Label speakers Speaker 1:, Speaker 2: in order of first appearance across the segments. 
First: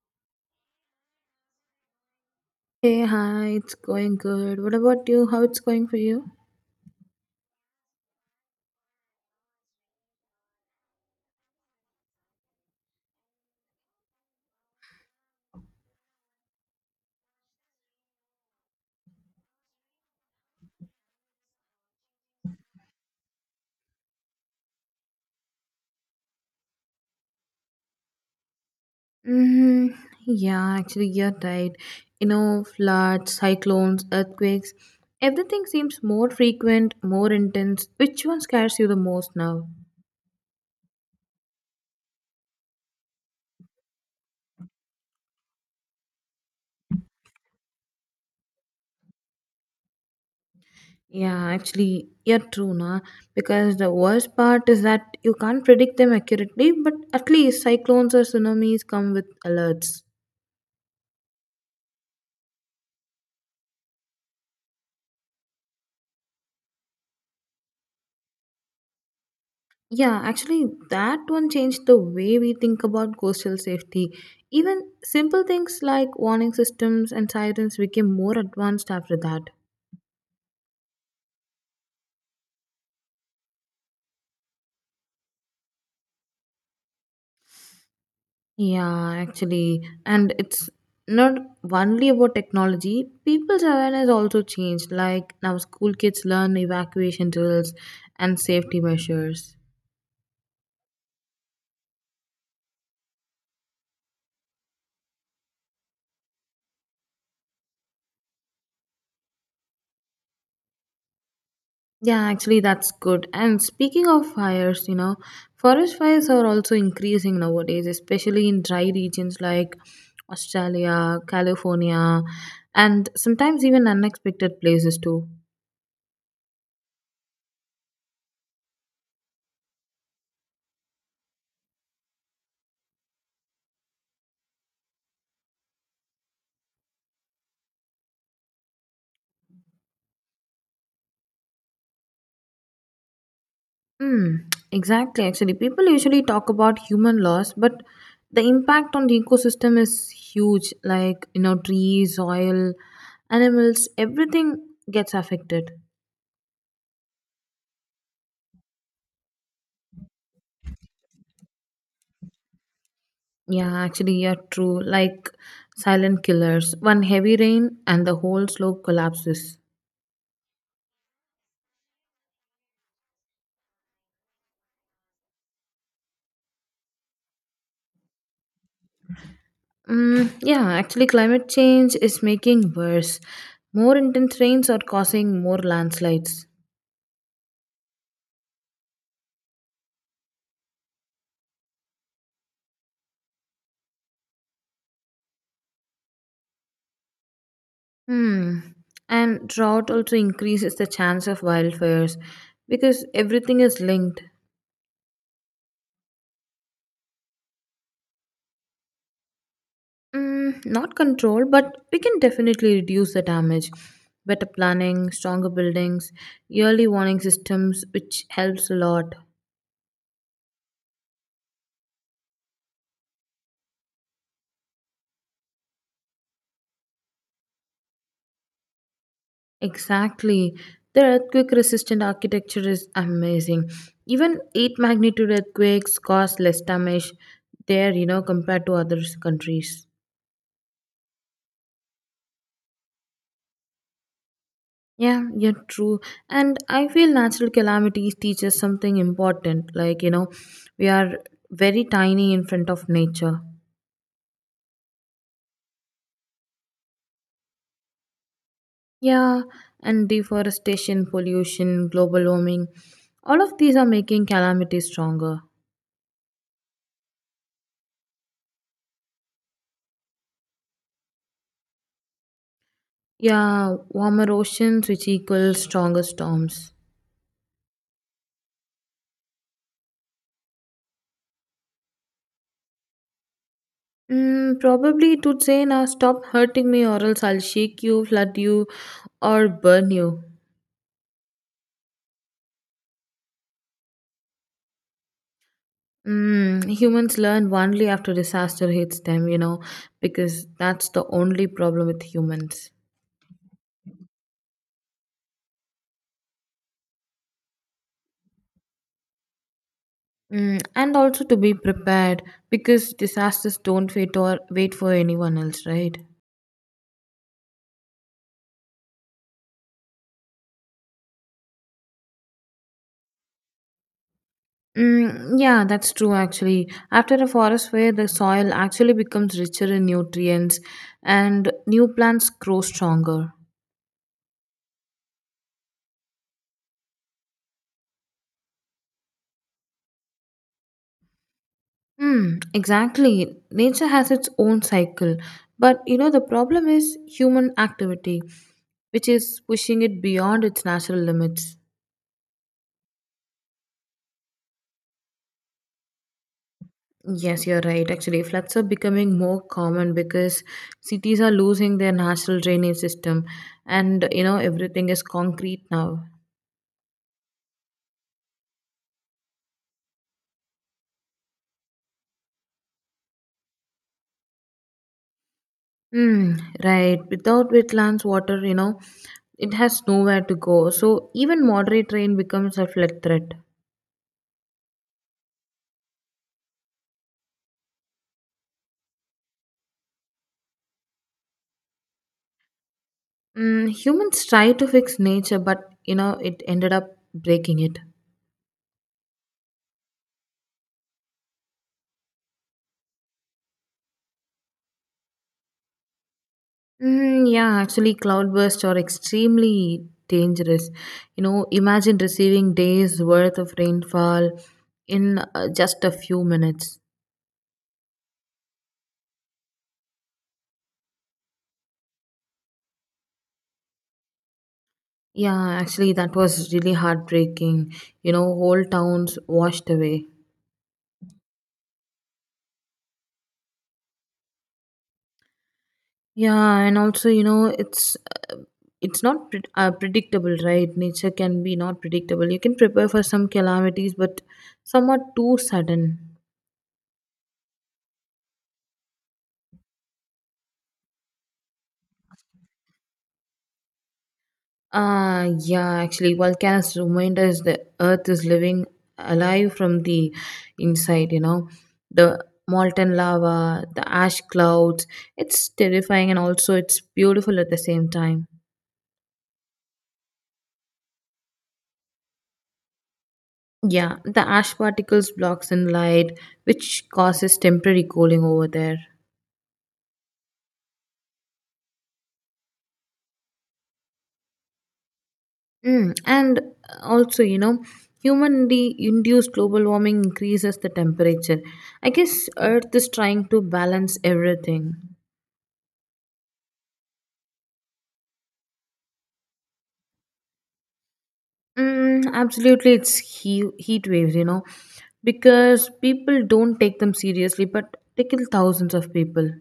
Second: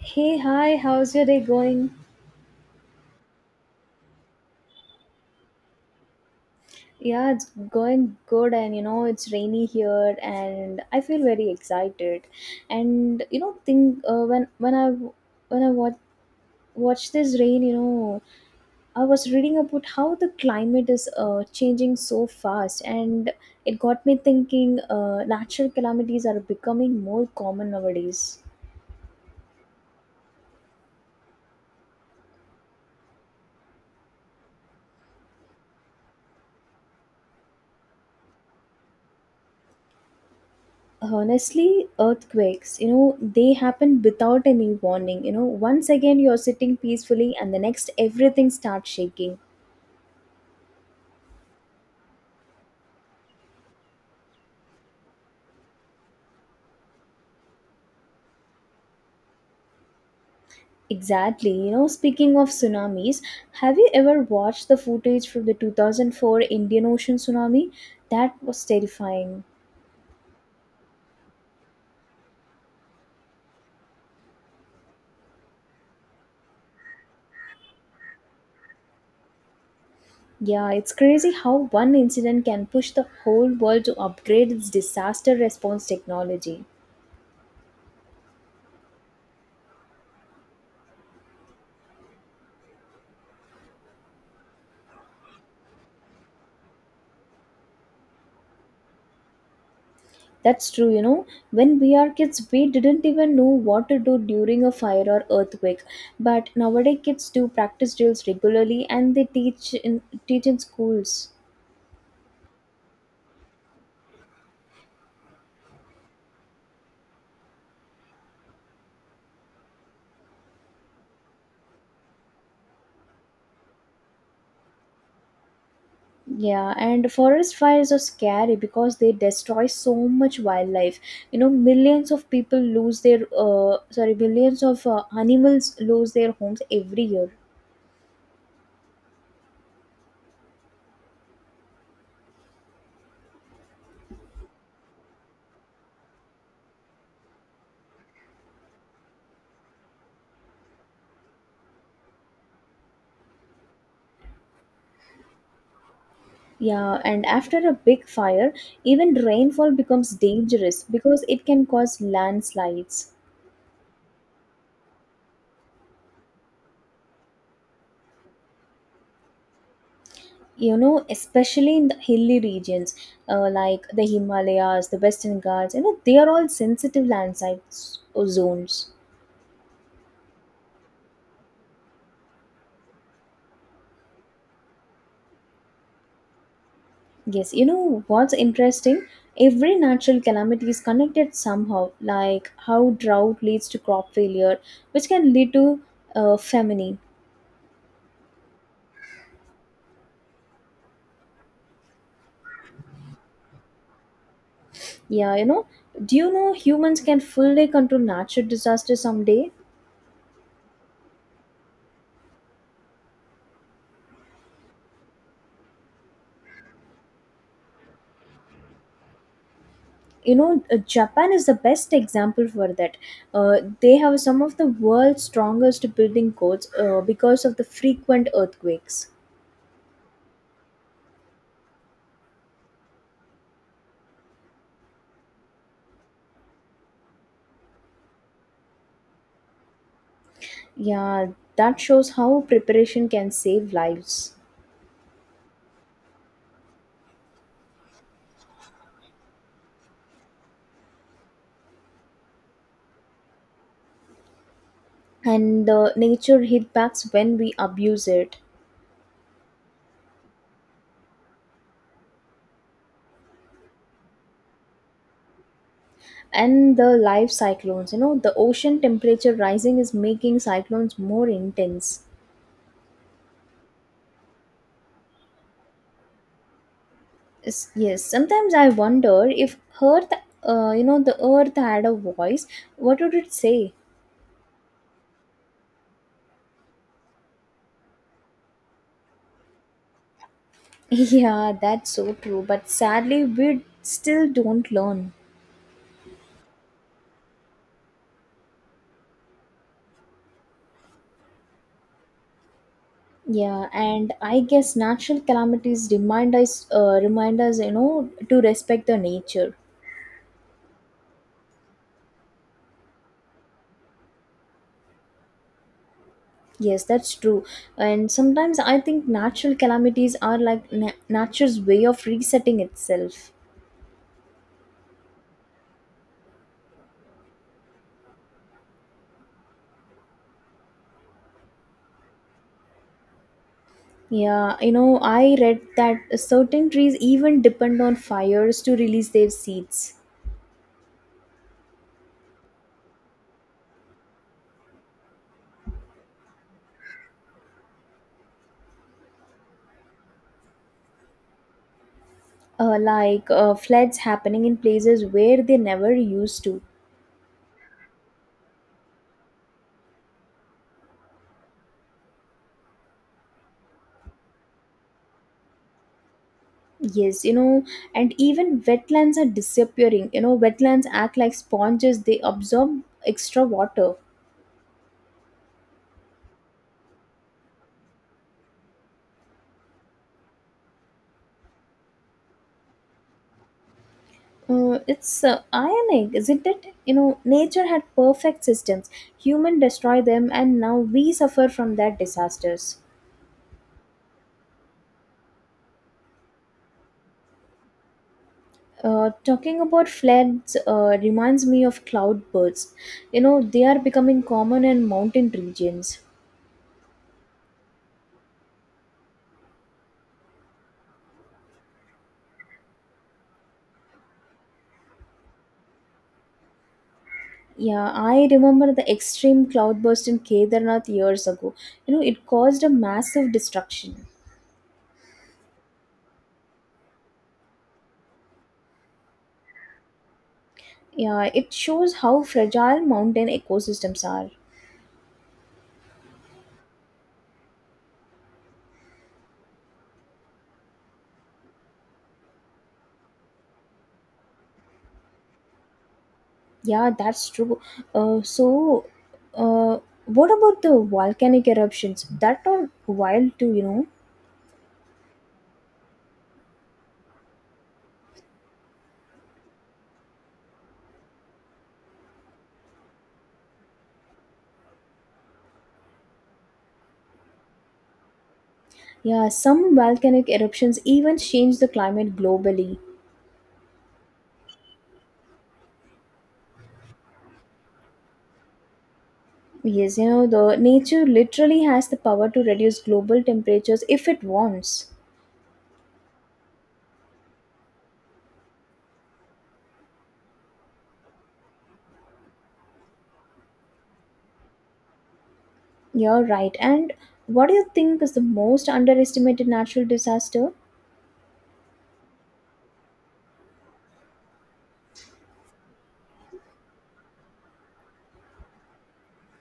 Speaker 1: Hey, hi, how's your day going?
Speaker 2: Hey, hi, it's going good. What about you? How it's going for you?
Speaker 1: Yeah, it's going good, and you know, it's rainy here, and I feel very excited. And you know, think when I watch this rain, you know, I was reading about how the climate is changing so fast, and it got me thinking natural calamities are becoming more common nowadays.
Speaker 2: Hmm. Yeah, actually, you're right. You know, floods, cyclones, earthquakes, everything seems more frequent, more intense. Which one scares you the most now?
Speaker 1: Honestly, earthquakes, you know, they happen without any warning. You know, once again second you're sitting peacefully and the next everything starts shaking.
Speaker 2: Yeah, actually, you're true, na. Because the worst part is that you can't predict them accurately, but at least cyclones or tsunamis come with alerts.
Speaker 1: Exactly. You know, speaking of tsunamis, have you ever watched the footage from the 2004 Indian Ocean tsunami? That was terrifying.
Speaker 2: Yeah, actually, that one changed the way we think about coastal safety. Even simple things like warning systems and sirens became more advanced after that.
Speaker 1: Yeah, it's crazy how one incident can push the whole world to upgrade its disaster response technology.
Speaker 2: Yeah, actually, and it's not only about technology, people's awareness also changed. Like now, school kids learn evacuation drills and safety measures.
Speaker 1: That's true, you know. When we are kids, we didn't even know what to do during a fire or earthquake. But nowadays, kids do practice drills regularly, and they teach in schools.
Speaker 2: Yeah, actually, that's good. And speaking of fires, you know, forest fires are also increasing nowadays, especially in dry regions like Australia, California, and sometimes even unexpected places too.
Speaker 1: Yeah, and forest fires are scary because they destroy so much wildlife. You know, millions of people lose their sorry, millions of animals lose their homes every year.
Speaker 2: Hmm, exactly. Actually, people usually talk about human loss, but the impact on the ecosystem is huge. Like, you know, trees, soil, animals, everything gets affected.
Speaker 1: Yeah, and after a big fire, even rainfall becomes dangerous because it can cause landslides.
Speaker 2: Yeah, actually, yeah, true. Like silent killers. One heavy rain and the whole slope collapses.
Speaker 1: You know, especially in the hilly regions, like the Himalayas, the Western Ghats, you know, they are all sensitive landslide zones.
Speaker 2: Mm, yeah, actually, climate change is making worse. More intense rains are causing more landslides.
Speaker 1: Yes, you know what's interesting? Every natural calamity is connected somehow, like how drought leads to crop failure, which can lead to famine.
Speaker 2: Hmm. And drought also increases the chance of wildfires because everything is linked.
Speaker 1: Yeah, you know, do you know humans can fully control natural disasters someday?
Speaker 2: Not control, but we can definitely reduce the damage. Better planning, stronger buildings, yearly warning systems, which helps a lot.
Speaker 1: You know, Japan is the best example for that. They have some of the world's strongest building codes because of the frequent earthquakes.
Speaker 2: Exactly. The earthquake resistant architecture is amazing. Even 8 magnitude earthquakes cause less damage there, you know, compared to other countries.
Speaker 1: Yeah, that shows how preparation can save lives.
Speaker 2: Yeah, yeah, true. And I feel natural calamities teach us something important. Like, you know, we are very tiny in front of nature.
Speaker 1: And the nature hit backs when we abuse it.
Speaker 2: Yeah, and deforestation, pollution, global warming, all of these are making calamities stronger.
Speaker 1: And the live cyclones, you know, the ocean temperature rising is making cyclones more intense.
Speaker 2: Yeah, warmer oceans, which equals stronger storms.
Speaker 1: Yes, yes. Sometimes I wonder if Earth, you know, the Earth had a voice, what would it say?
Speaker 2: Probably it would say, now stop hurting me or else I'll shake you, flood you, or burn you.
Speaker 1: Yeah, that's so true. But sadly, we still don't learn.
Speaker 2: Humans learn only after disaster hits them, you know, because that's the only problem with humans.
Speaker 1: Yeah, and I guess natural calamities remind us, you know, to respect the nature.
Speaker 2: And also to be prepared because disasters don't wait or wait for anyone else, right?
Speaker 1: Yes, that's true. And sometimes I think natural calamities are like nature's way of resetting itself.
Speaker 2: Mm, yeah, that's true actually. After a forest fire, the soil actually becomes richer in nutrients and new plants grow stronger.
Speaker 1: Yeah, you know, I read that certain trees even depend on fires to release their seeds,
Speaker 2: Hmm, exactly. Nature has its own cycle. But you know, the problem is human activity, which is pushing it beyond its natural limits.
Speaker 1: like floods happening in places where they never used to.
Speaker 2: Yes, you're right. Actually, floods are becoming more common because cities are losing their natural drainage system, and you know, everything is concrete now.
Speaker 1: Yes, you know, and even wetlands are disappearing. You know, wetlands act like sponges, they absorb extra water.
Speaker 2: Hmm, right. Without wetlands, water, you know, it has nowhere to go. So, even moderate rain becomes a flood threat.
Speaker 1: It's ironic, isn't it? You know, nature had perfect systems. Human destroy them, and now we suffer from their disasters.
Speaker 2: Humans try to fix nature, but you know it ended up breaking it.
Speaker 1: Talking about floods reminds me of cloudbursts. You know, they are becoming common in mountain regions.
Speaker 2: Mm, yeah, actually, cloudbursts are extremely dangerous. You know, imagine receiving days worth of rainfall in just a few minutes.
Speaker 1: Yeah, I remember the extreme cloudburst in Kedarnath years ago. You know, it caused a massive destruction.
Speaker 2: Yeah, actually, that was really heartbreaking. You know, whole towns washed away.
Speaker 1: Yeah, it shows how fragile mountain ecosystems are.
Speaker 2: Yeah, and also, you know, uh, it's not predictable, right? Nature can be not predictable. You can prepare for some calamities, but some are too sudden.
Speaker 1: Yeah, that's true. So, uh, what about the volcanic eruptions? That are wild too, you know.
Speaker 2: Ah, yeah, actually, volcanoes remind us the earth is living alive from the inside, you know, the molten lava, the ash clouds. It's terrifying and also it's beautiful at the same time.
Speaker 1: Yeah, some volcanic eruptions even change the climate globally.
Speaker 2: Yeah, the ash particles blocks in light, which causes temporary cooling over there.
Speaker 1: Yes, you know, the nature literally has the power to reduce global temperatures if it wants.
Speaker 2: And also, you know, humanly induced global warming increases the temperature. I guess Earth is trying to balance everything.
Speaker 1: You're right. And what do you think is the most underestimated natural disaster?
Speaker 2: Mm, absolutely, it's heat waves, you know, because people don't take them seriously, but they kill thousands of people.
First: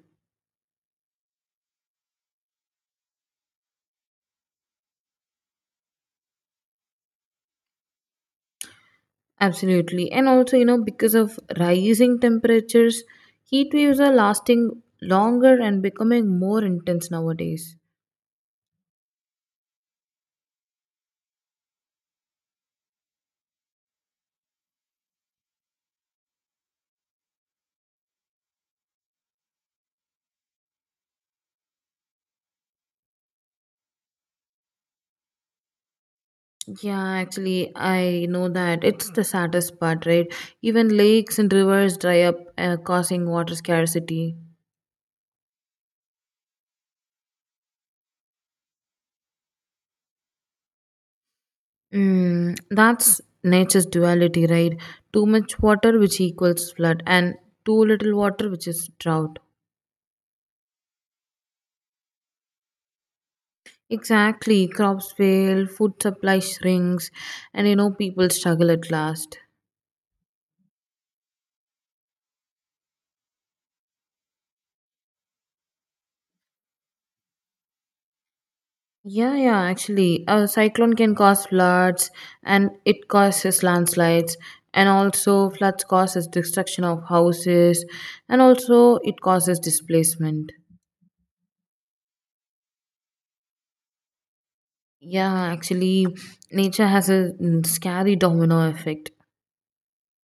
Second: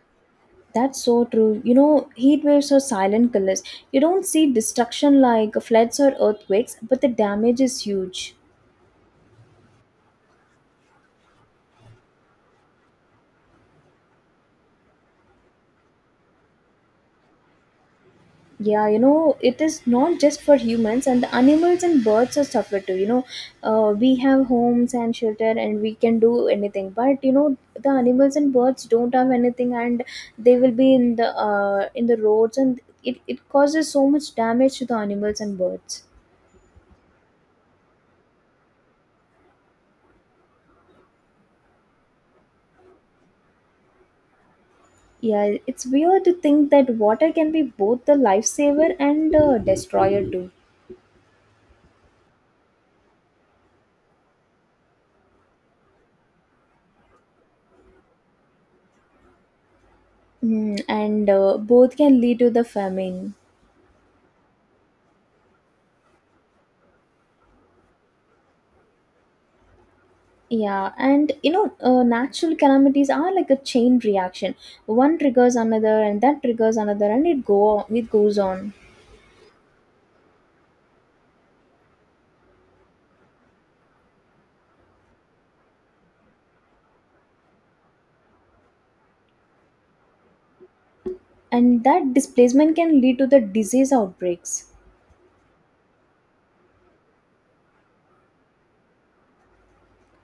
Speaker 1: That's so true. You know, heat waves are silent killers. You don't see destruction like floods or earthquakes, but the damage is huge.
Speaker 2: Absolutely. And also, you know, because of rising temperatures, heat waves are lasting longer and becoming more intense nowadays.
Speaker 1: Yeah, you know, it is not just for humans, and the animals and birds are suffer too. You know, we have homes and shelter, and we can do anything. But you know, the animals and birds don't have anything, and they will be in the roads, and it causes so much damage to the animals and birds.
Speaker 2: Yeah, actually, I know that it's the saddest part, right? Even lakes and rivers dry up, causing water scarcity.
Speaker 1: Yeah, it's weird to think that water can be both the lifesaver and destroyer too.
Speaker 2: That's nature's duality, right? Too much water, which equals flood, and too little water, which is drought.
Speaker 1: And both can lead to the famine.
Speaker 2: Exactly, crops fail, food supply shrinks, and you know, people struggle at last.
Speaker 1: Yeah, and you know, natural calamities are like a chain reaction. One triggers another, and that triggers another, and it goes on.
Speaker 2: Yeah, yeah, actually, a cyclone can cause floods and it causes landslides, and also floods causes destruction of houses, and also it causes displacement.
Speaker 1: And that displacement can lead to the disease outbreaks.
Speaker 2: Yeah, actually, nature has a scary domino effect.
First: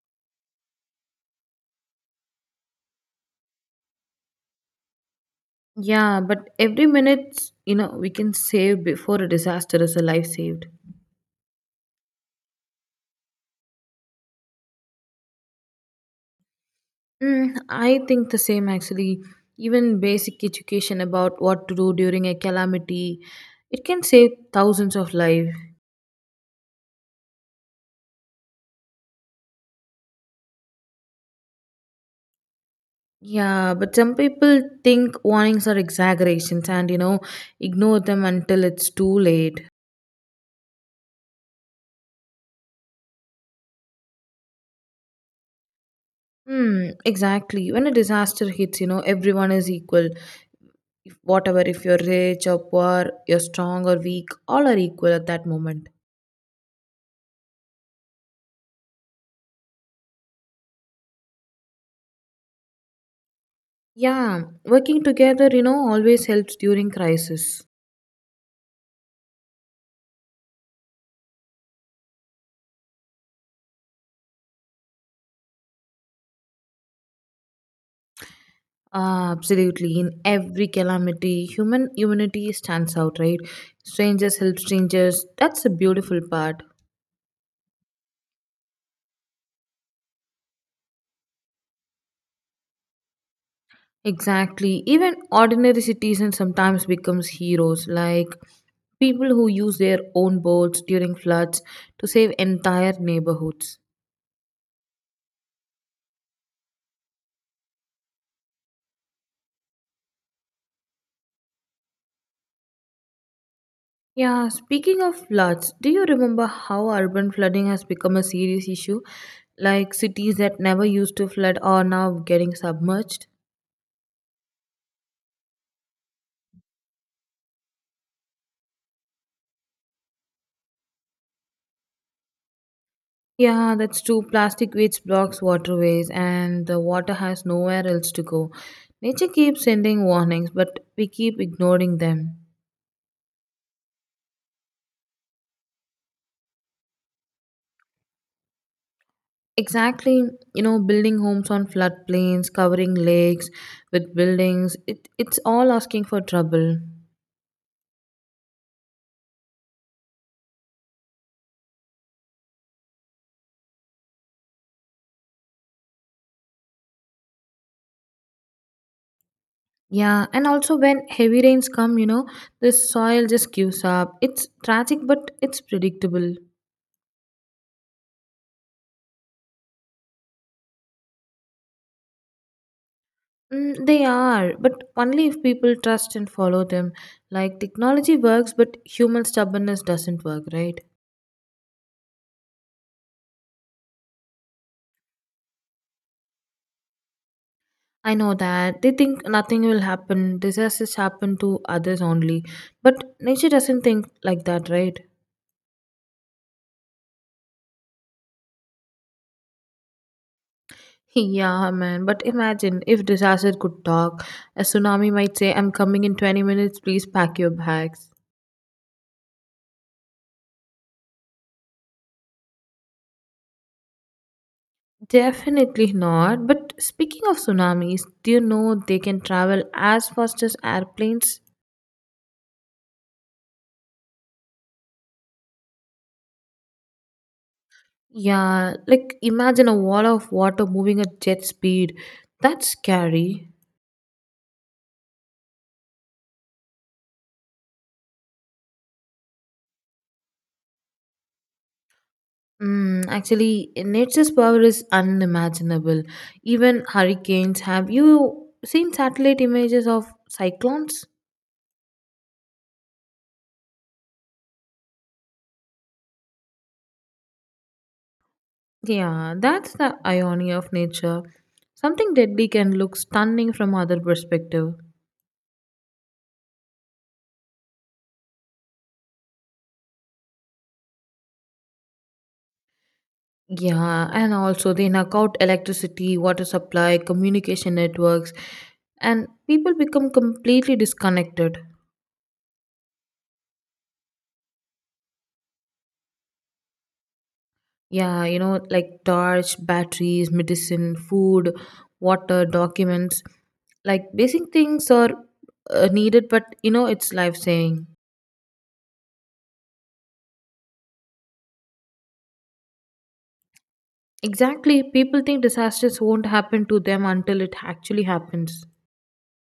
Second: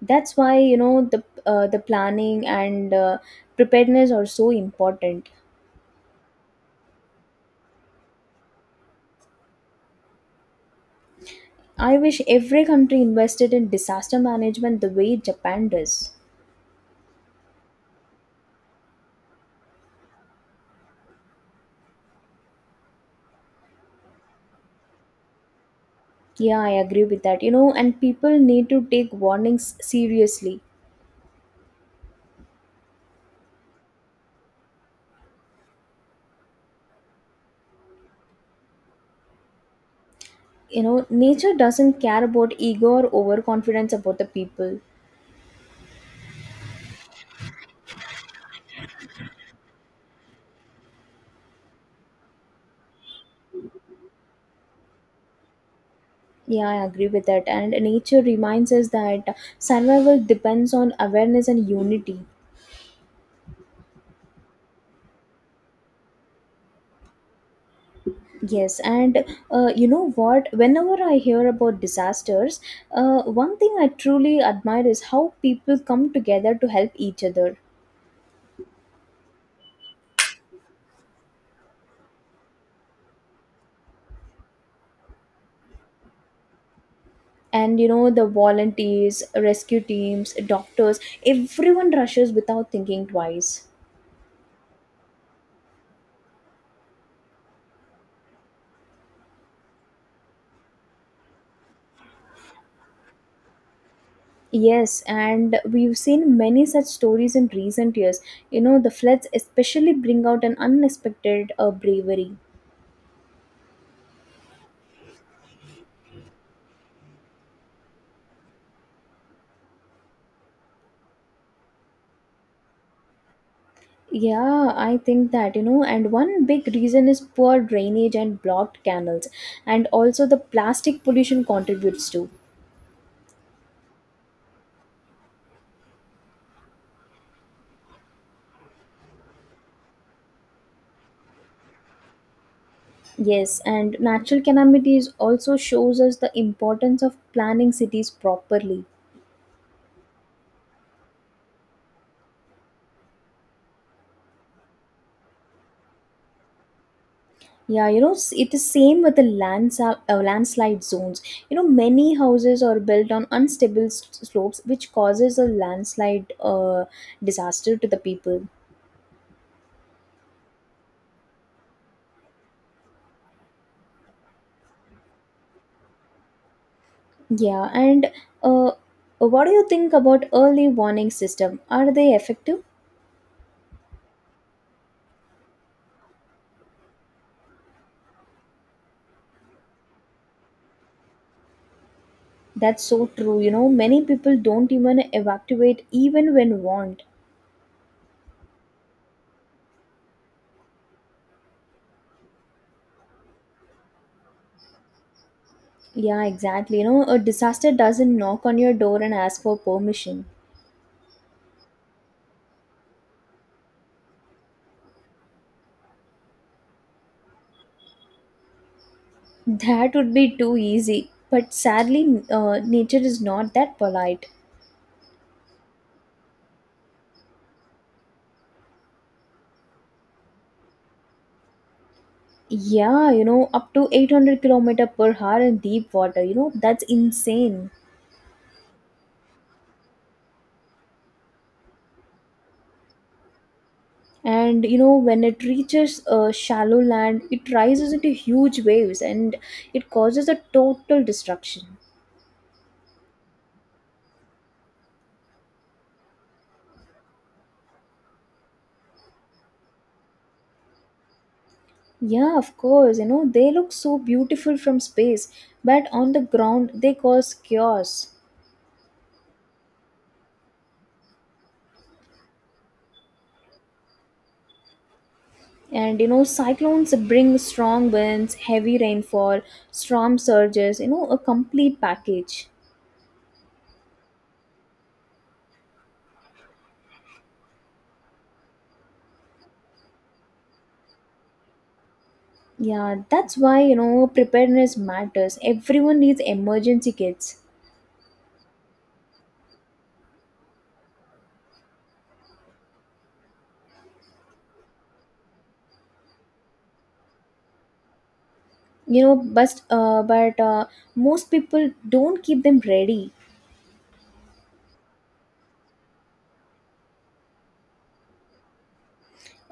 Speaker 1: That's why, you know, the planning and preparedness are so important.
Speaker 2: Yeah, but every minute, you know, we can save before a disaster is a life saved.
Speaker 1: I wish every country invested in disaster management the way Japan does.
Speaker 2: I think the same actually. Even basic education about what to do during a calamity, it can save thousands of lives.
Speaker 1: Yeah, I agree with that. You know, and people need to take warnings seriously.
Speaker 2: Yeah, but some people think warnings are exaggerations and you know ignore them until it's too late.
Speaker 1: You know, nature doesn't care about ego or overconfidence about the people.
Speaker 2: Hmm, exactly. When a disaster hits, you know, everyone is equal. If, whatever, if you're rich or poor, you're strong or weak, all are equal at that moment.
Speaker 1: Yeah, I agree with that, and nature reminds us that survival depends on awareness and unity.
Speaker 2: Yeah, working together, you know, always helps during crisis.
Speaker 1: Yes. And you know what, whenever I hear about disasters, one thing I truly admire is how people come together to help each other.
Speaker 2: Ah, absolutely. In every calamity, humanity stands out, right? Strangers help strangers. That's a beautiful part.
Speaker 1: And you know, the volunteers, rescue teams, doctors, everyone rushes without thinking twice.
Speaker 2: Exactly. Even ordinary citizens sometimes becomes heroes, like people who use their own boats during floods to save entire neighborhoods.
Speaker 1: Yes, and we've seen many such stories in recent years. You know, the floods especially bring out an unexpected bravery.
Speaker 2: Yeah, speaking of floods, do you remember how urban flooding has become a serious issue? Like cities that never used to flood are now getting submerged?
Speaker 1: Yeah, I think that, you know, and one big reason is poor drainage and blocked canals, and also the plastic pollution contributes to.
Speaker 2: Yeah, that's true. Plastic waste blocks waterways, and the water has nowhere else to go. Nature keeps sending warnings, but we keep ignoring them.
Speaker 1: Yes, and natural calamities also shows us the importance of planning cities properly.
Speaker 2: Exactly, you know, building homes on floodplains, covering lakes with buildings, it's all asking for trouble.
Speaker 1: Yeah, you know, it is same with the lands, landslide zones. You know, many houses are built on unstable slopes, which causes a landslide disaster to the people.
Speaker 2: Yeah, and also when heavy rains come, you know, the soil just gives up. It's tragic, but it's predictable.
Speaker 1: Yeah, and uh, uh, what do you think about early warning system? Are they effective?
Speaker 2: They are, but only if people trust and follow them. Like technology works, but human stubbornness doesn't work, right?
Speaker 1: That's so true. You know, many people don't even evacuate even when warned.
Speaker 2: I know that. They think nothing will happen, disasters happen to others only. But nature doesn't think like that, right?
Speaker 1: Yeah, exactly. You know, a disaster doesn't knock on your door and ask for permission.
Speaker 2: Yeah, man. But imagine if disaster could talk. A tsunami might say, I'm coming in 20 minutes, please pack your bags.
Speaker 1: That would be too easy. But sadly, nature is not that polite.
Speaker 2: Definitely not. But speaking of tsunamis, do you know they can travel as fast as airplanes?
Speaker 1: Yeah, you know, up to 800 kilometer per hour in deep water. You know, that's insane.
Speaker 2: Yeah, like imagine a wall of water moving at jet speed. That's scary.
Speaker 1: And you know, when it reaches shallow land, it rises into huge waves and it causes a total destruction.
Speaker 2: Actually, nature's power is unimaginable. Even hurricanes. Have you seen satellite images of cyclones?
Speaker 1: Yeah, of course. You know, they look so beautiful from space, but on the ground, they cause chaos.
Speaker 2: Yeah, that's the irony of nature. Something deadly can look stunning from other perspective.
Speaker 1: And you know, cyclones bring strong winds, heavy rainfall, storm surges, you know, a complete package.
Speaker 2: Yeah, and also they knock out electricity, water supply, communication networks, and people become completely disconnected.
Speaker 1: Yeah, that's why, you know, preparedness matters. Everyone needs emergency kits.
Speaker 2: Yeah, you know, like torch, batteries, medicine, food, water, documents, like basic things are needed, but you know, it's life saving.
Speaker 1: You know, but most people don't keep them ready.
Speaker 2: Exactly. People think disasters won't happen to them until it actually happens.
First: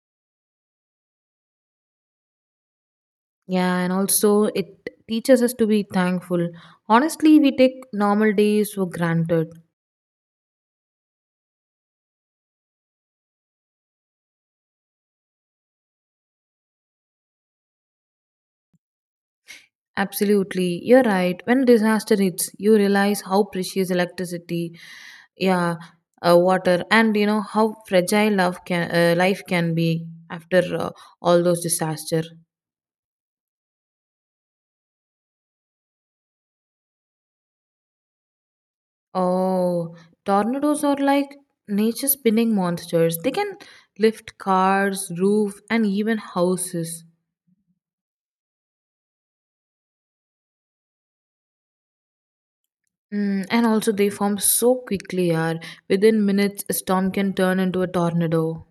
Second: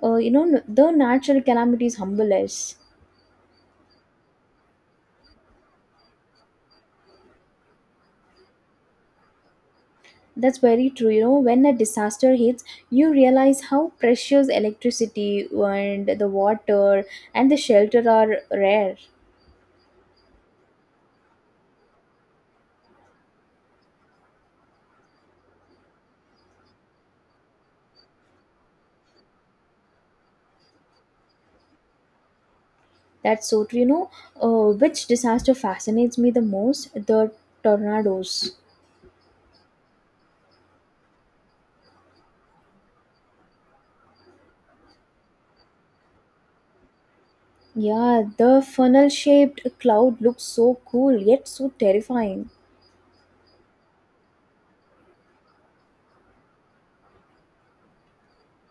Speaker 1: You know, the natural calamities humble us.
Speaker 2: Yeah, and also it teaches us to be thankful. Honestly, we take normal days for granted.
Speaker 1: That's very true. You know, when a disaster hits, you realize how precious electricity and the water and the shelter are rare.
Speaker 2: Absolutely, you're right. When disaster hits, you realize how precious electricity, yeah, water, and you know how fragile love can life can be after all those disaster.
Speaker 1: That's so true. You know, which disaster fascinates me the most? The tornadoes.
Speaker 2: Oh, tornadoes are like nature spinning monsters. They can lift cars, roof, and even houses.
Speaker 1: Yeah, the funnel shaped cloud looks so cool yet so terrifying.
Speaker 2: And also, they form so quickly, yaar. Within minutes, a storm can turn into a tornado.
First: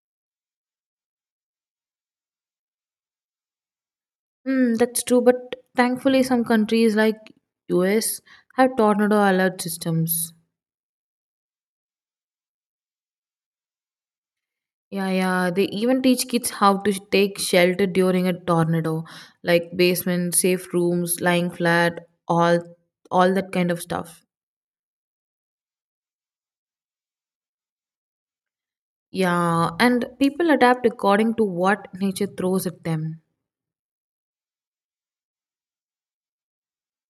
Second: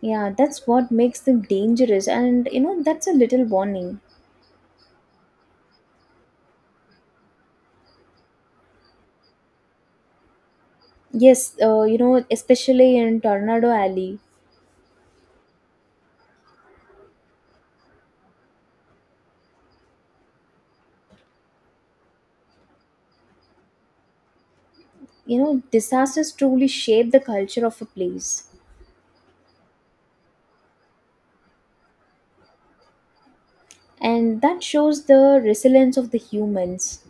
Speaker 1: Yeah, that's what makes them dangerous, and you know, that's a little warning.
Speaker 2: That's true, but thankfully, some countries like US have tornado alert systems.
Speaker 1: Yes, you know, especially in Tornado Alley.
Speaker 2: Yeah, yeah. They even teach kids how to take shelter during a tornado, like basement, safe rooms, lying flat, all all that kind of stuff.
Speaker 1: You know, disasters truly shape the culture of a place,
Speaker 2: Yeah, and people adapt according to what nature throws at them.
Speaker 1: and that shows the resilience of the humans.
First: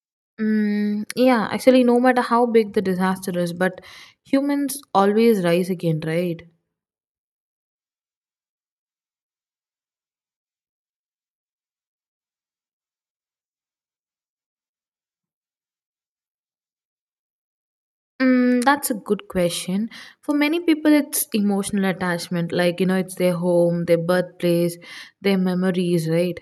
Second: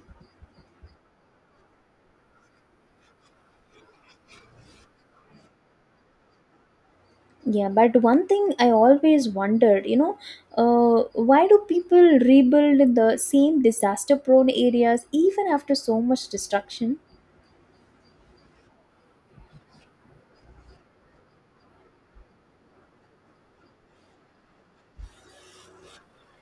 Speaker 2: Mm, yeah, actually, no matter how big the disaster is, but humans always rise again, right?
Speaker 1: Yeah, but one thing I always wondered, you know, why do people rebuild the same disaster prone areas even after so much destruction?
Speaker 2: That's a good question. For many people, it's emotional attachment. Like, you know, it's their home, their birthplace, their memories, right?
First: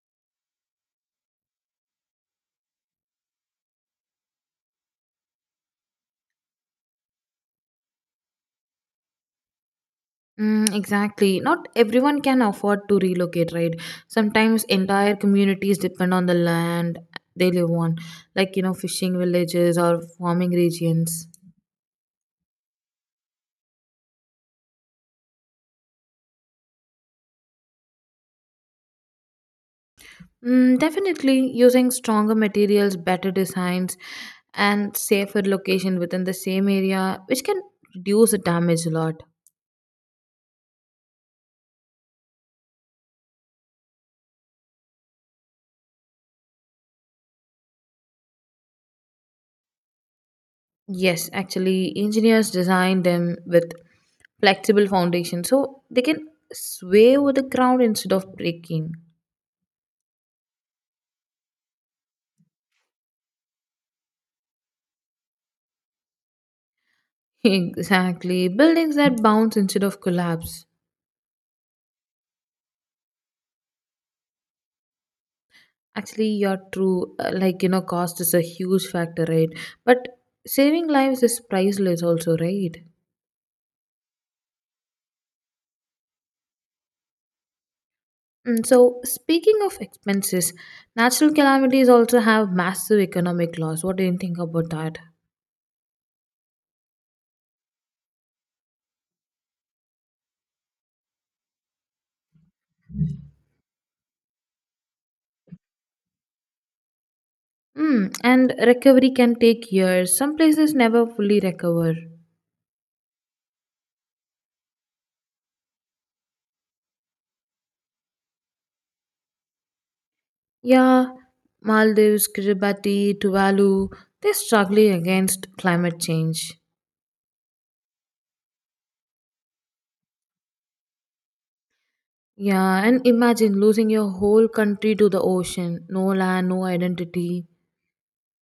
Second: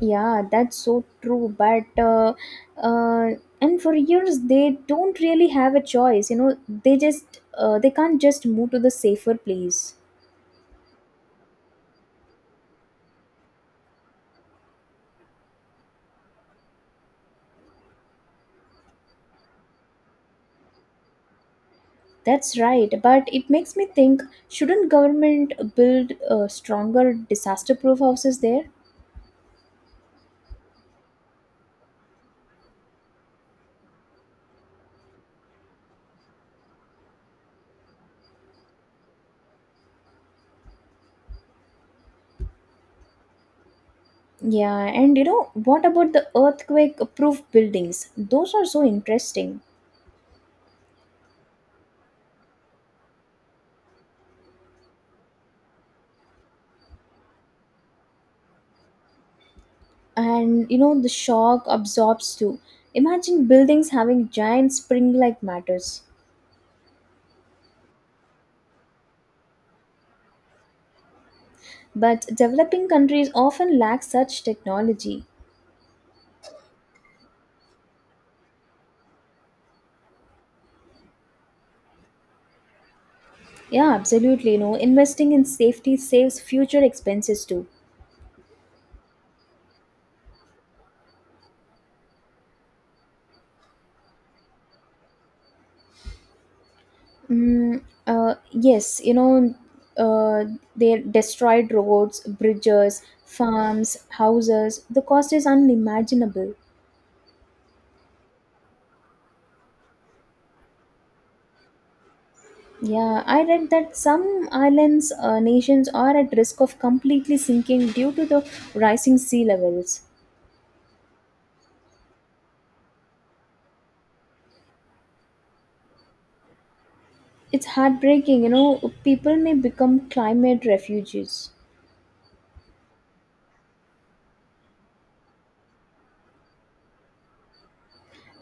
Speaker 1: Yeah, that's so true. But uh, and for years they don't really have a choice. You know, they can't just move to the safer place.
Speaker 2: Mm, exactly. Not everyone can afford to relocate, right? Sometimes entire communities depend on the land they live on, like, you know, fishing villages or farming regions.
Speaker 1: That's right. But it makes me think: shouldn't government build stronger disaster-proof houses there?
Speaker 2: Definitely using stronger materials, better designs, and safer location within the same area, which can reduce the damage a lot.
Speaker 1: Yeah, and you know, what about the earthquake proof buildings? Those are so interesting.
Speaker 2: Yes, actually, engineers design them with flexible foundation so they can sway over the ground instead of breaking.
Speaker 1: And you know, the shock absorbs too. Imagine buildings having giant spring like matters.
Speaker 2: Exactly. Buildings that bounce instead of collapse.
Speaker 1: But developing countries often lack such technology.
Speaker 2: Actually, you're true. Like, you know, cost is a huge factor, right? But saving lives is priceless, also, right?
Speaker 1: Yeah, absolutely. You know, investing in safety saves future expenses too.
Speaker 2: So, speaking of expenses, natural calamities also have massive economic loss. What do you think about that?
Speaker 1: Yes, you know, uh, they destroyed roads, bridges, farms, houses. The cost is unimaginable.
Speaker 2: And recovery can take years. Some places never fully recover.
Speaker 1: Yeah, I read that some islands, nations are at risk of completely sinking due to the rising sea levels.
Speaker 2: Yeah, Maldives, Kiribati, Tuvalu, they're struggling against climate change.
Speaker 1: It's heartbreaking, you know, people may become climate refugees.
Speaker 2: Yeah, and imagine losing your whole country to the ocean. No land, no identity.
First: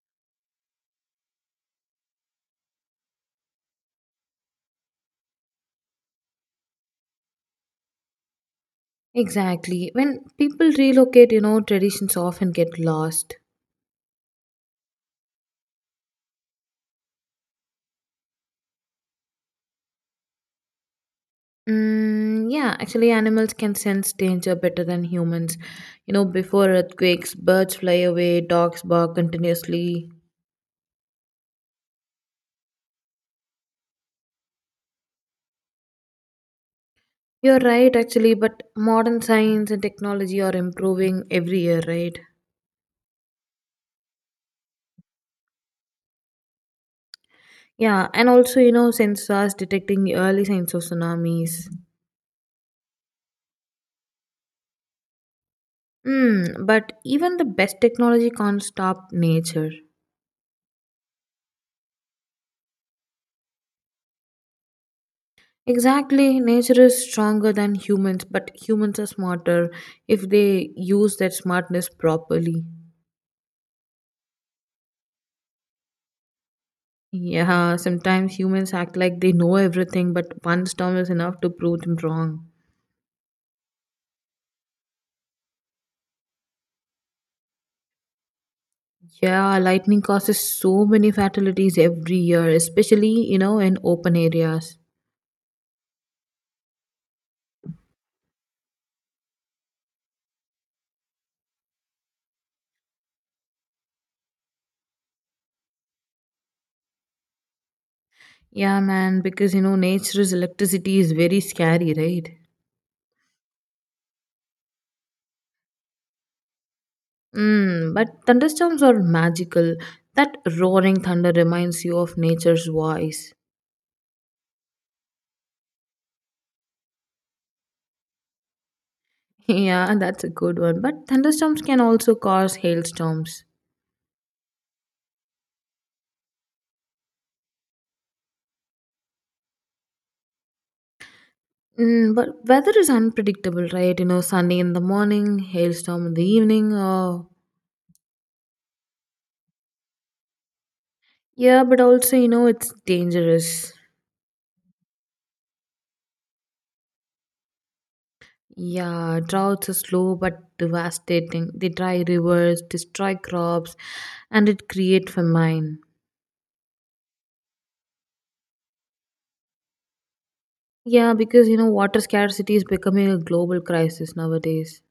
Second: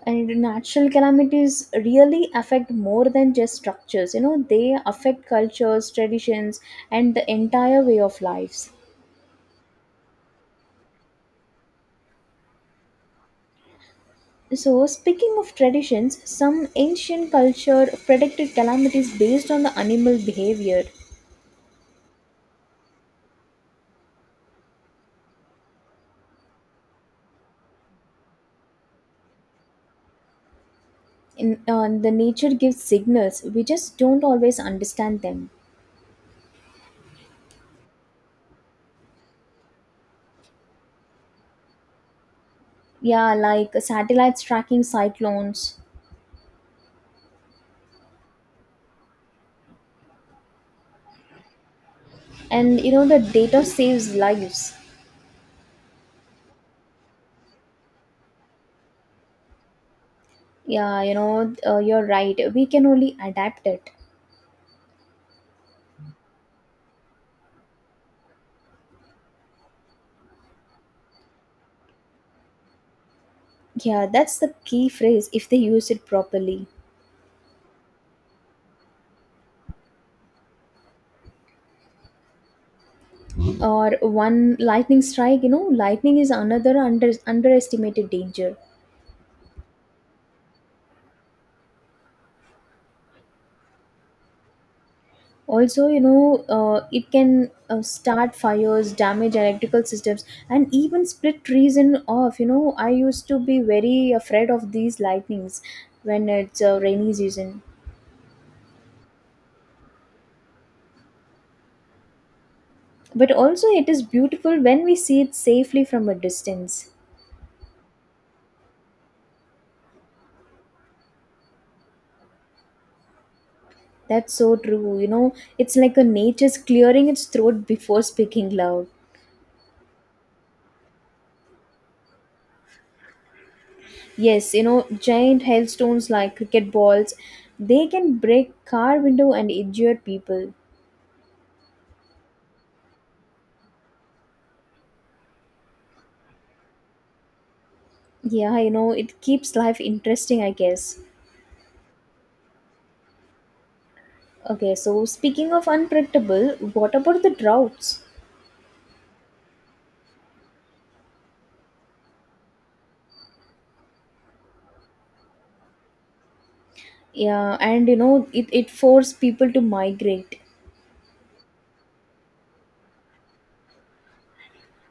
Speaker 1: And natural calamities really affect more than just structures, you know, they affect cultures, traditions, and the entire way of lives.
Speaker 2: Exactly. When people relocate, you know, traditions often get lost.
Speaker 1: So, speaking of traditions, some ancient culture predicted calamities based on the animal behavior.
Speaker 2: Mm, yeah, actually, animals can sense danger better than humans. You know, before earthquakes, birds fly away, dogs bark continuously.
Speaker 1: In the nature gives signals, we just don't always understand them.
Speaker 2: You're right, actually, but modern science and technology are improving every year, right?
Speaker 1: Yeah, like satellites tracking cyclones.
Speaker 2: Yeah, and also, you know, sensors detecting the early signs of tsunamis.
Speaker 1: And you know, the data saves lives.
Speaker 2: But even the best technology can't stop nature.
Speaker 1: Yeah, you know, you're right, we can only adapt it.
Speaker 2: Exactly, nature is stronger than humans, but humans are smarter if they use that smartness properly.
Speaker 1: Yeah, that's the key phrase, if they use it properly.
Speaker 2: Yeah, sometimes humans act like they know everything, but one storm is enough to prove them wrong.
Speaker 1: Or one lightning strike, you know, lightning is another underestimated danger.
Speaker 2: Yeah, lightning causes so many fatalities every year, especially, you know, in open areas.
Speaker 1: Also, you know, it can start fires, damage electrical systems, and even split trees in off. You know, I used to be very afraid of these lightnings when it's a rainy season.
Speaker 2: Yeah, man, because, you know, nature's electricity is very scary, right?
Speaker 1: But also, it is beautiful when we see it safely from a distance.
Speaker 2: Mm, but thunderstorms are magical. That roaring thunder reminds you of nature's voice.
Speaker 1: That's so true. You know, it's like a nature's clearing its throat before speaking loud.
Speaker 2: Yeah, that's a good one. But thunderstorms can also cause hailstorms.
Speaker 1: Yes, you know, giant hailstones like cricket balls, they can break car window and injure people.
Speaker 2: Mm, but weather is unpredictable, right? You know, sunny in the morning, hailstorm in the evening.
Speaker 1: Yeah, you know, it keeps life interesting, I guess.
Speaker 2: Yeah, but also, you know, it's dangerous.
Speaker 1: Okay, so speaking of unpredictable, what about the droughts?
Speaker 2: Yeah, droughts are slow but devastating. They dry rivers, destroy crops, and it create famine.
Speaker 1: Yeah, and you know, it forced people to migrate.
Speaker 2: Yeah, because you know water scarcity is becoming a global crisis nowadays.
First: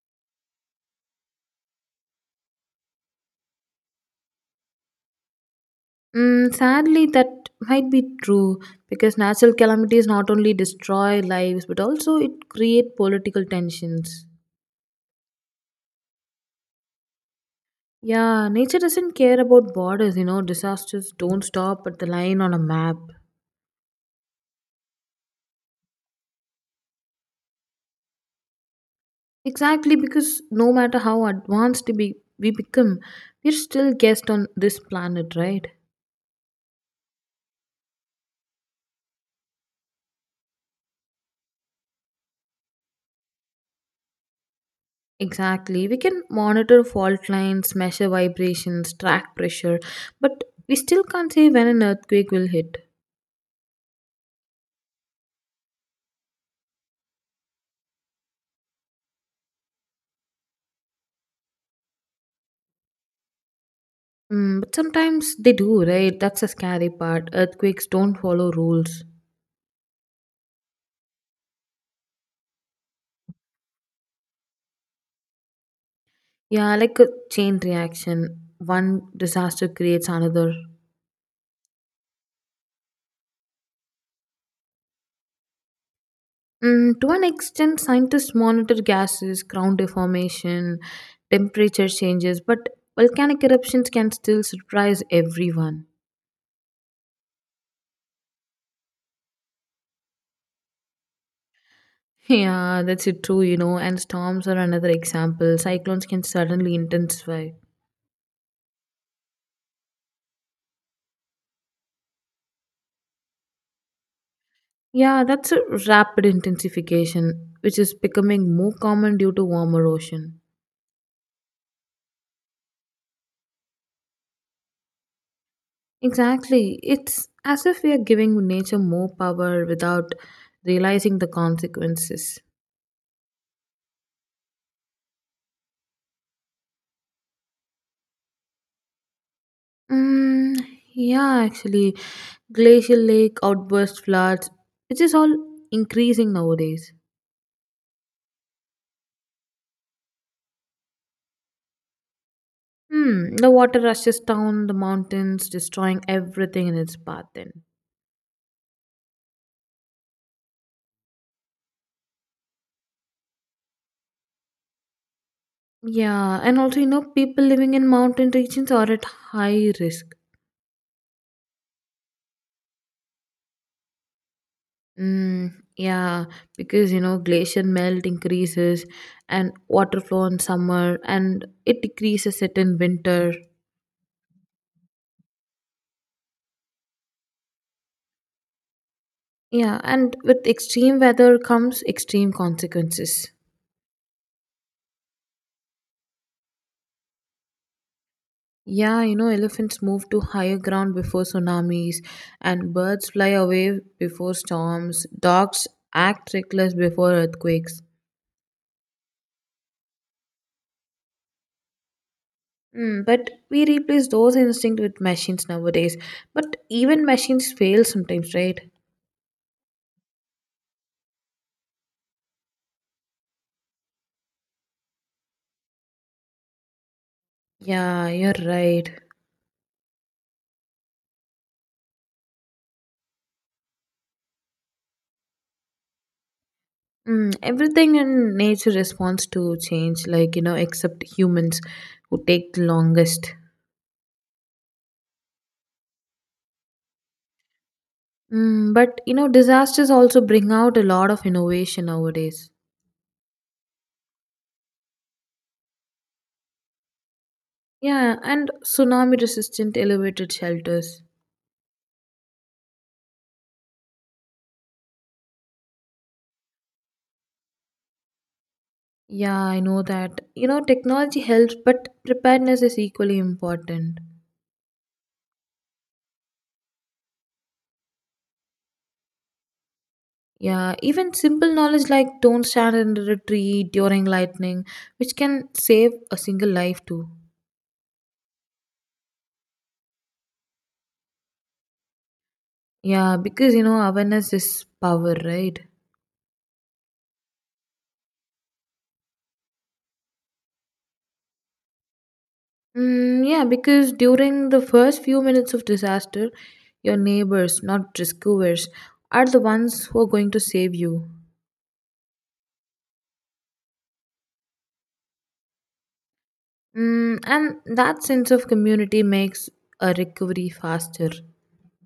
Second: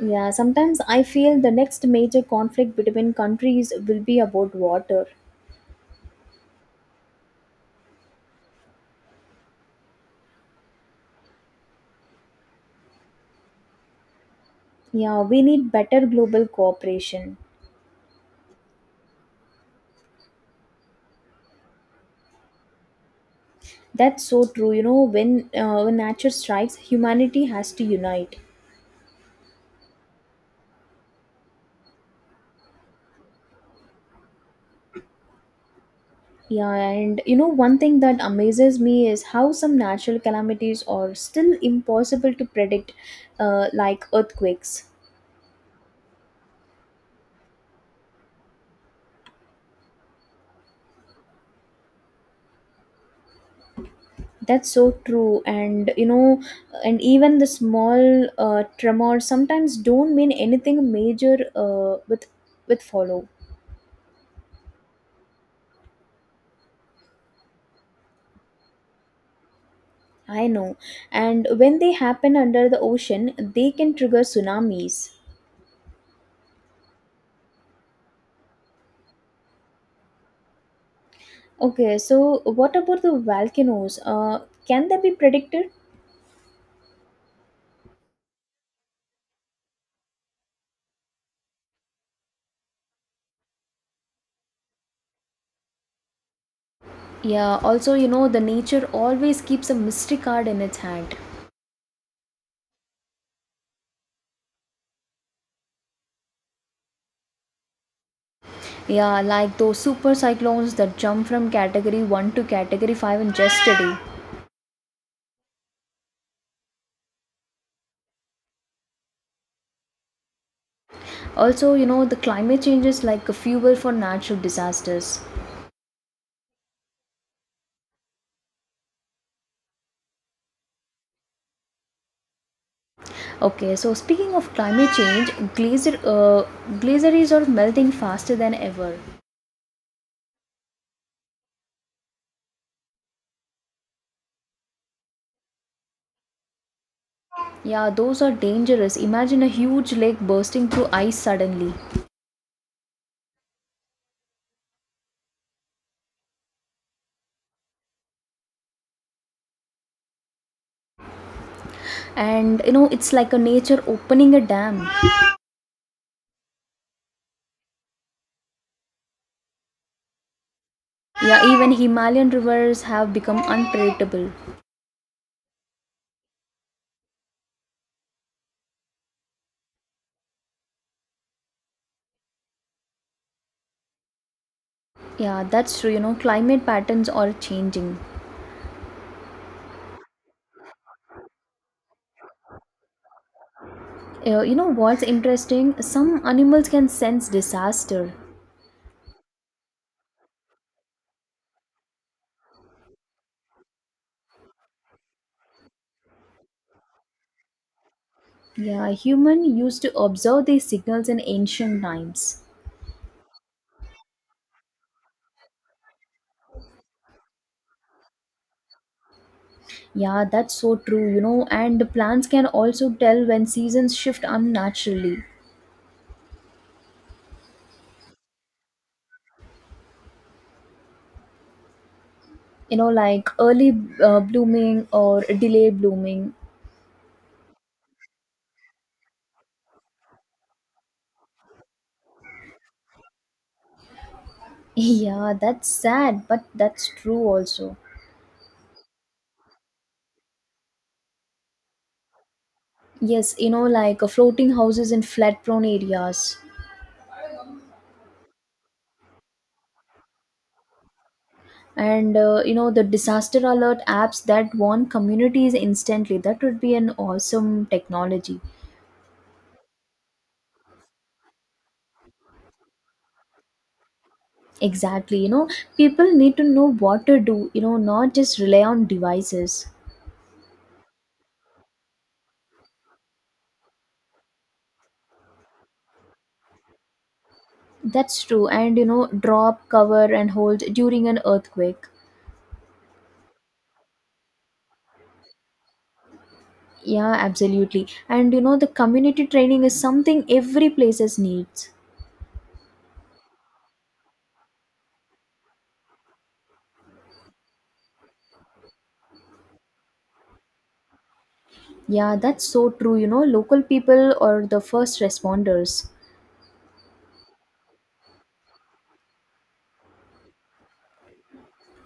Speaker 1: Yeah, sometimes I feel the next major conflict between countries will be about water.
Speaker 2: Mm, sadly, that might be true because natural calamities not only destroy lives but also it create political tensions.
Speaker 1: Yeah, we need better global cooperation.
Speaker 2: Yeah, nature doesn't care about borders. You know, disasters don't stop at the line on a map.
Speaker 1: That's so true. You know, when nature strikes, humanity has to unite.
Speaker 2: Exactly, because no matter how advanced we become, we're still guests on this planet, right?
Speaker 1: Yeah, and you know, one thing that amazes me is how some natural calamities are still impossible to predict, like earthquakes.
Speaker 2: Exactly. We can monitor fault lines, measure vibrations, track pressure, but we still can't say when an earthquake will hit.
Speaker 1: That's so true. And you know, and even the small tremors sometimes don't mean anything major with follow.
Speaker 2: Mm, but sometimes they do, right? That's the scary part. Earthquakes don't follow rules.
Speaker 1: I know. And when they happen under the ocean, they can trigger tsunamis.
Speaker 2: Yeah, like a chain reaction. One disaster creates another.
Speaker 1: Okay, so what about the volcanoes? Can they be predicted?
Speaker 2: Mm, to an extent, scientists monitor gases, ground deformation, temperature changes, but volcanic eruptions can still surprise everyone.
Speaker 1: Yeah, also, you know, the nature always keeps a mystery card in its hand.
Speaker 2: Yeah, that's it too, you know, and storms are another example. Cyclones can suddenly intensify.
Speaker 1: Yeah, like those super cyclones that jump from category 1 to category 5 in just a day.
Speaker 2: Yeah, that's a rapid intensification, which is becoming more common due to warmer ocean.
Speaker 1: Also, you know, the climate change is like a fuel for natural disasters.
Speaker 2: Exactly. It's as if we are giving nature more power without realizing the consequences.
Speaker 1: Okay, so speaking of climate change, glaciers are melting faster than ever.
Speaker 2: Mm, yeah, actually, glacial lake outburst floods, which is all increasing nowadays.
Speaker 1: Yeah, those are dangerous. Imagine a huge lake bursting through ice suddenly.
Speaker 2: Hmm, the water rushes down the mountains, destroying everything in its path. Then,
Speaker 1: And you know, it's like a nature opening a dam.
Speaker 2: yeah, and also you know people living in mountain regions are at high risk.
Speaker 1: Yeah, even Himalayan rivers have become unpredictable.
Speaker 2: Mm, yeah, because you know glacier melt increases, and water flow in summer, and it decreases it in winter.
Speaker 1: Yeah, that's true. You know, climate patterns are changing.
Speaker 2: Yeah, and with extreme weather comes extreme consequences.
Speaker 1: You know what's interesting? Some animals can sense disaster.
Speaker 2: Yeah, you know, elephants move to higher ground before tsunamis, and birds fly away before storms. Dogs act reckless before earthquakes.
Speaker 1: Yeah, human used to observe these signals in ancient times.
Speaker 2: Mm, but we replace those instincts with machines nowadays. But even machines fail sometimes, right?
Speaker 1: Yeah, that's so true. You know, and the plants can also tell when seasons shift unnaturally.
Speaker 2: Yeah, you're right.
Speaker 1: You know, like early blooming or delayed blooming.
Speaker 2: Mm, everything in nature responds to change, like, you know, except humans who take the longest.
Speaker 1: Yeah, that's sad, but that's true also.
Speaker 2: Mm, but, you know, disasters also bring out a lot of innovation nowadays.
Speaker 1: Yes, you know, like floating houses in flat prone areas.
Speaker 2: Yeah, and tsunami resistant elevated shelters.
Speaker 1: And, you know, the disaster alert apps that warn communities instantly. That would be an awesome technology.
Speaker 2: Yeah, I know that. You know, technology helps, but preparedness is equally important.
Speaker 1: Exactly. You know, people need to know what to do, you know, not just rely on devices.
Speaker 2: Yeah, even simple knowledge like don't stand under a tree during lightning, which can save a single life too.
Speaker 1: That's true. And, you know, drop, cover, and hold during an earthquake.
Speaker 2: Yeah, because you know, awareness is power, right?
Speaker 1: Yeah, absolutely. And, you know, the community training is something every places needs.
Speaker 2: Mm, yeah, because during the first few minutes of disaster, your neighbors, not rescuers, are the ones who are going to save you.
Speaker 1: Yeah, that's so true. You know, local people or the first responders.
Speaker 2: Mm, and that sense of community makes a recovery faster.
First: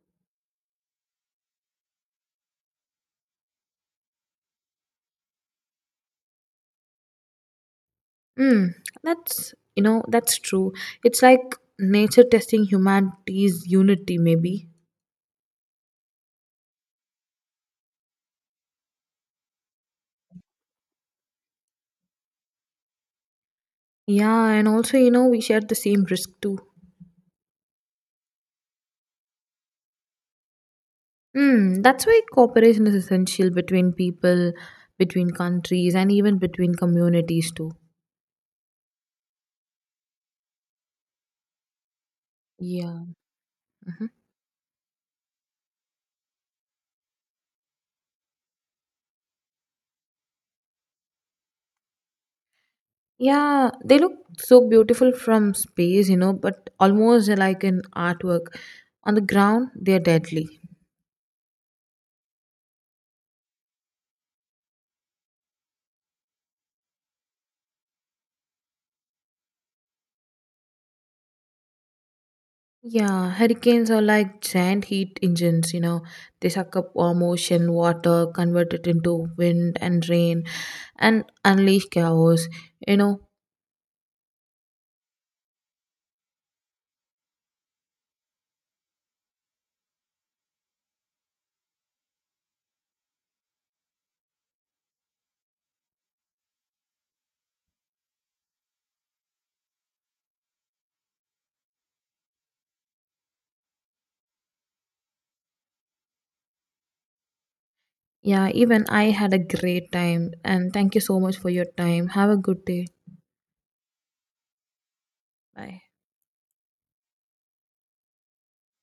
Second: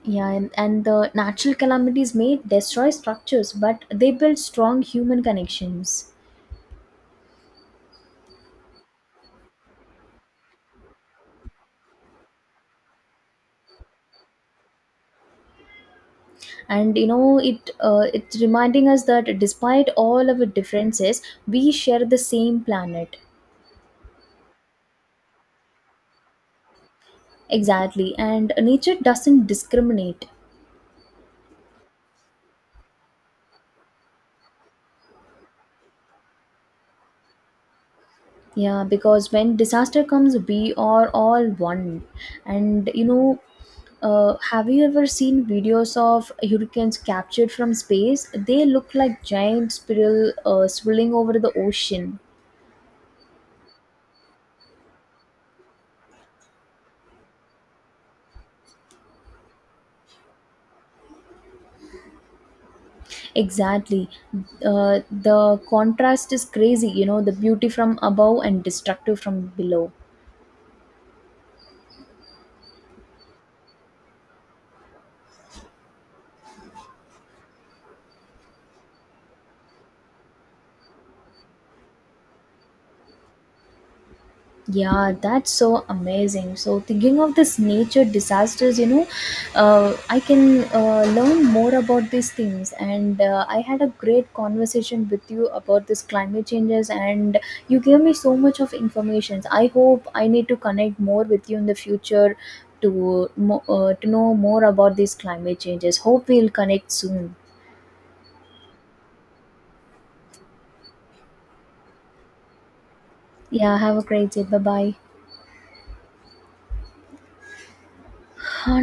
Speaker 1: Yeah, and the natural calamities may destroy structures, but they build strong human connections.
Speaker 2: Mm, that's you know that's true. It's like nature testing humanity's unity, maybe.
Speaker 1: And you know, it's reminding us that despite all our differences, we share the same planet.
Speaker 2: Yeah, and also you know we share the same risk too.
Speaker 1: Exactly, and nature doesn't discriminate.
Speaker 2: Mm, that's why cooperation is essential between people, between countries, and even between communities too.
Speaker 1: Yeah, because when disaster comes, we are all one. And
Speaker 2: Yeah.
Speaker 1: you know,
Speaker 2: Mhm.
Speaker 1: have you ever seen videos of hurricanes captured from space? They look like giant spiral swirling over the ocean.
Speaker 2: Yeah, they look so beautiful from space, you know, but almost like an artwork. On the ground, they're deadly.
Speaker 1: Exactly. The contrast is crazy, you know, the beauty from above and destructive from below.
Speaker 2: Yeah, hurricanes are like giant heat engines, you know. They suck up warm ocean water, convert it into wind and rain, and unleash chaos, you know.
Speaker 1: Yeah, that's so amazing. So, thinking of this nature disasters, you know, I can learn more about these things. And I had a great conversation with you about this climate changes, and you gave me so much of information. I hope I need to connect more with you in the future to know more about these climate changes. Hope we'll connect soon.
Speaker 2: Yeah, even I had a great time, and thank you so much for your time. Have a good day.
Speaker 1: Yeah, have a great day. Bye bye.
Speaker 2: Bye.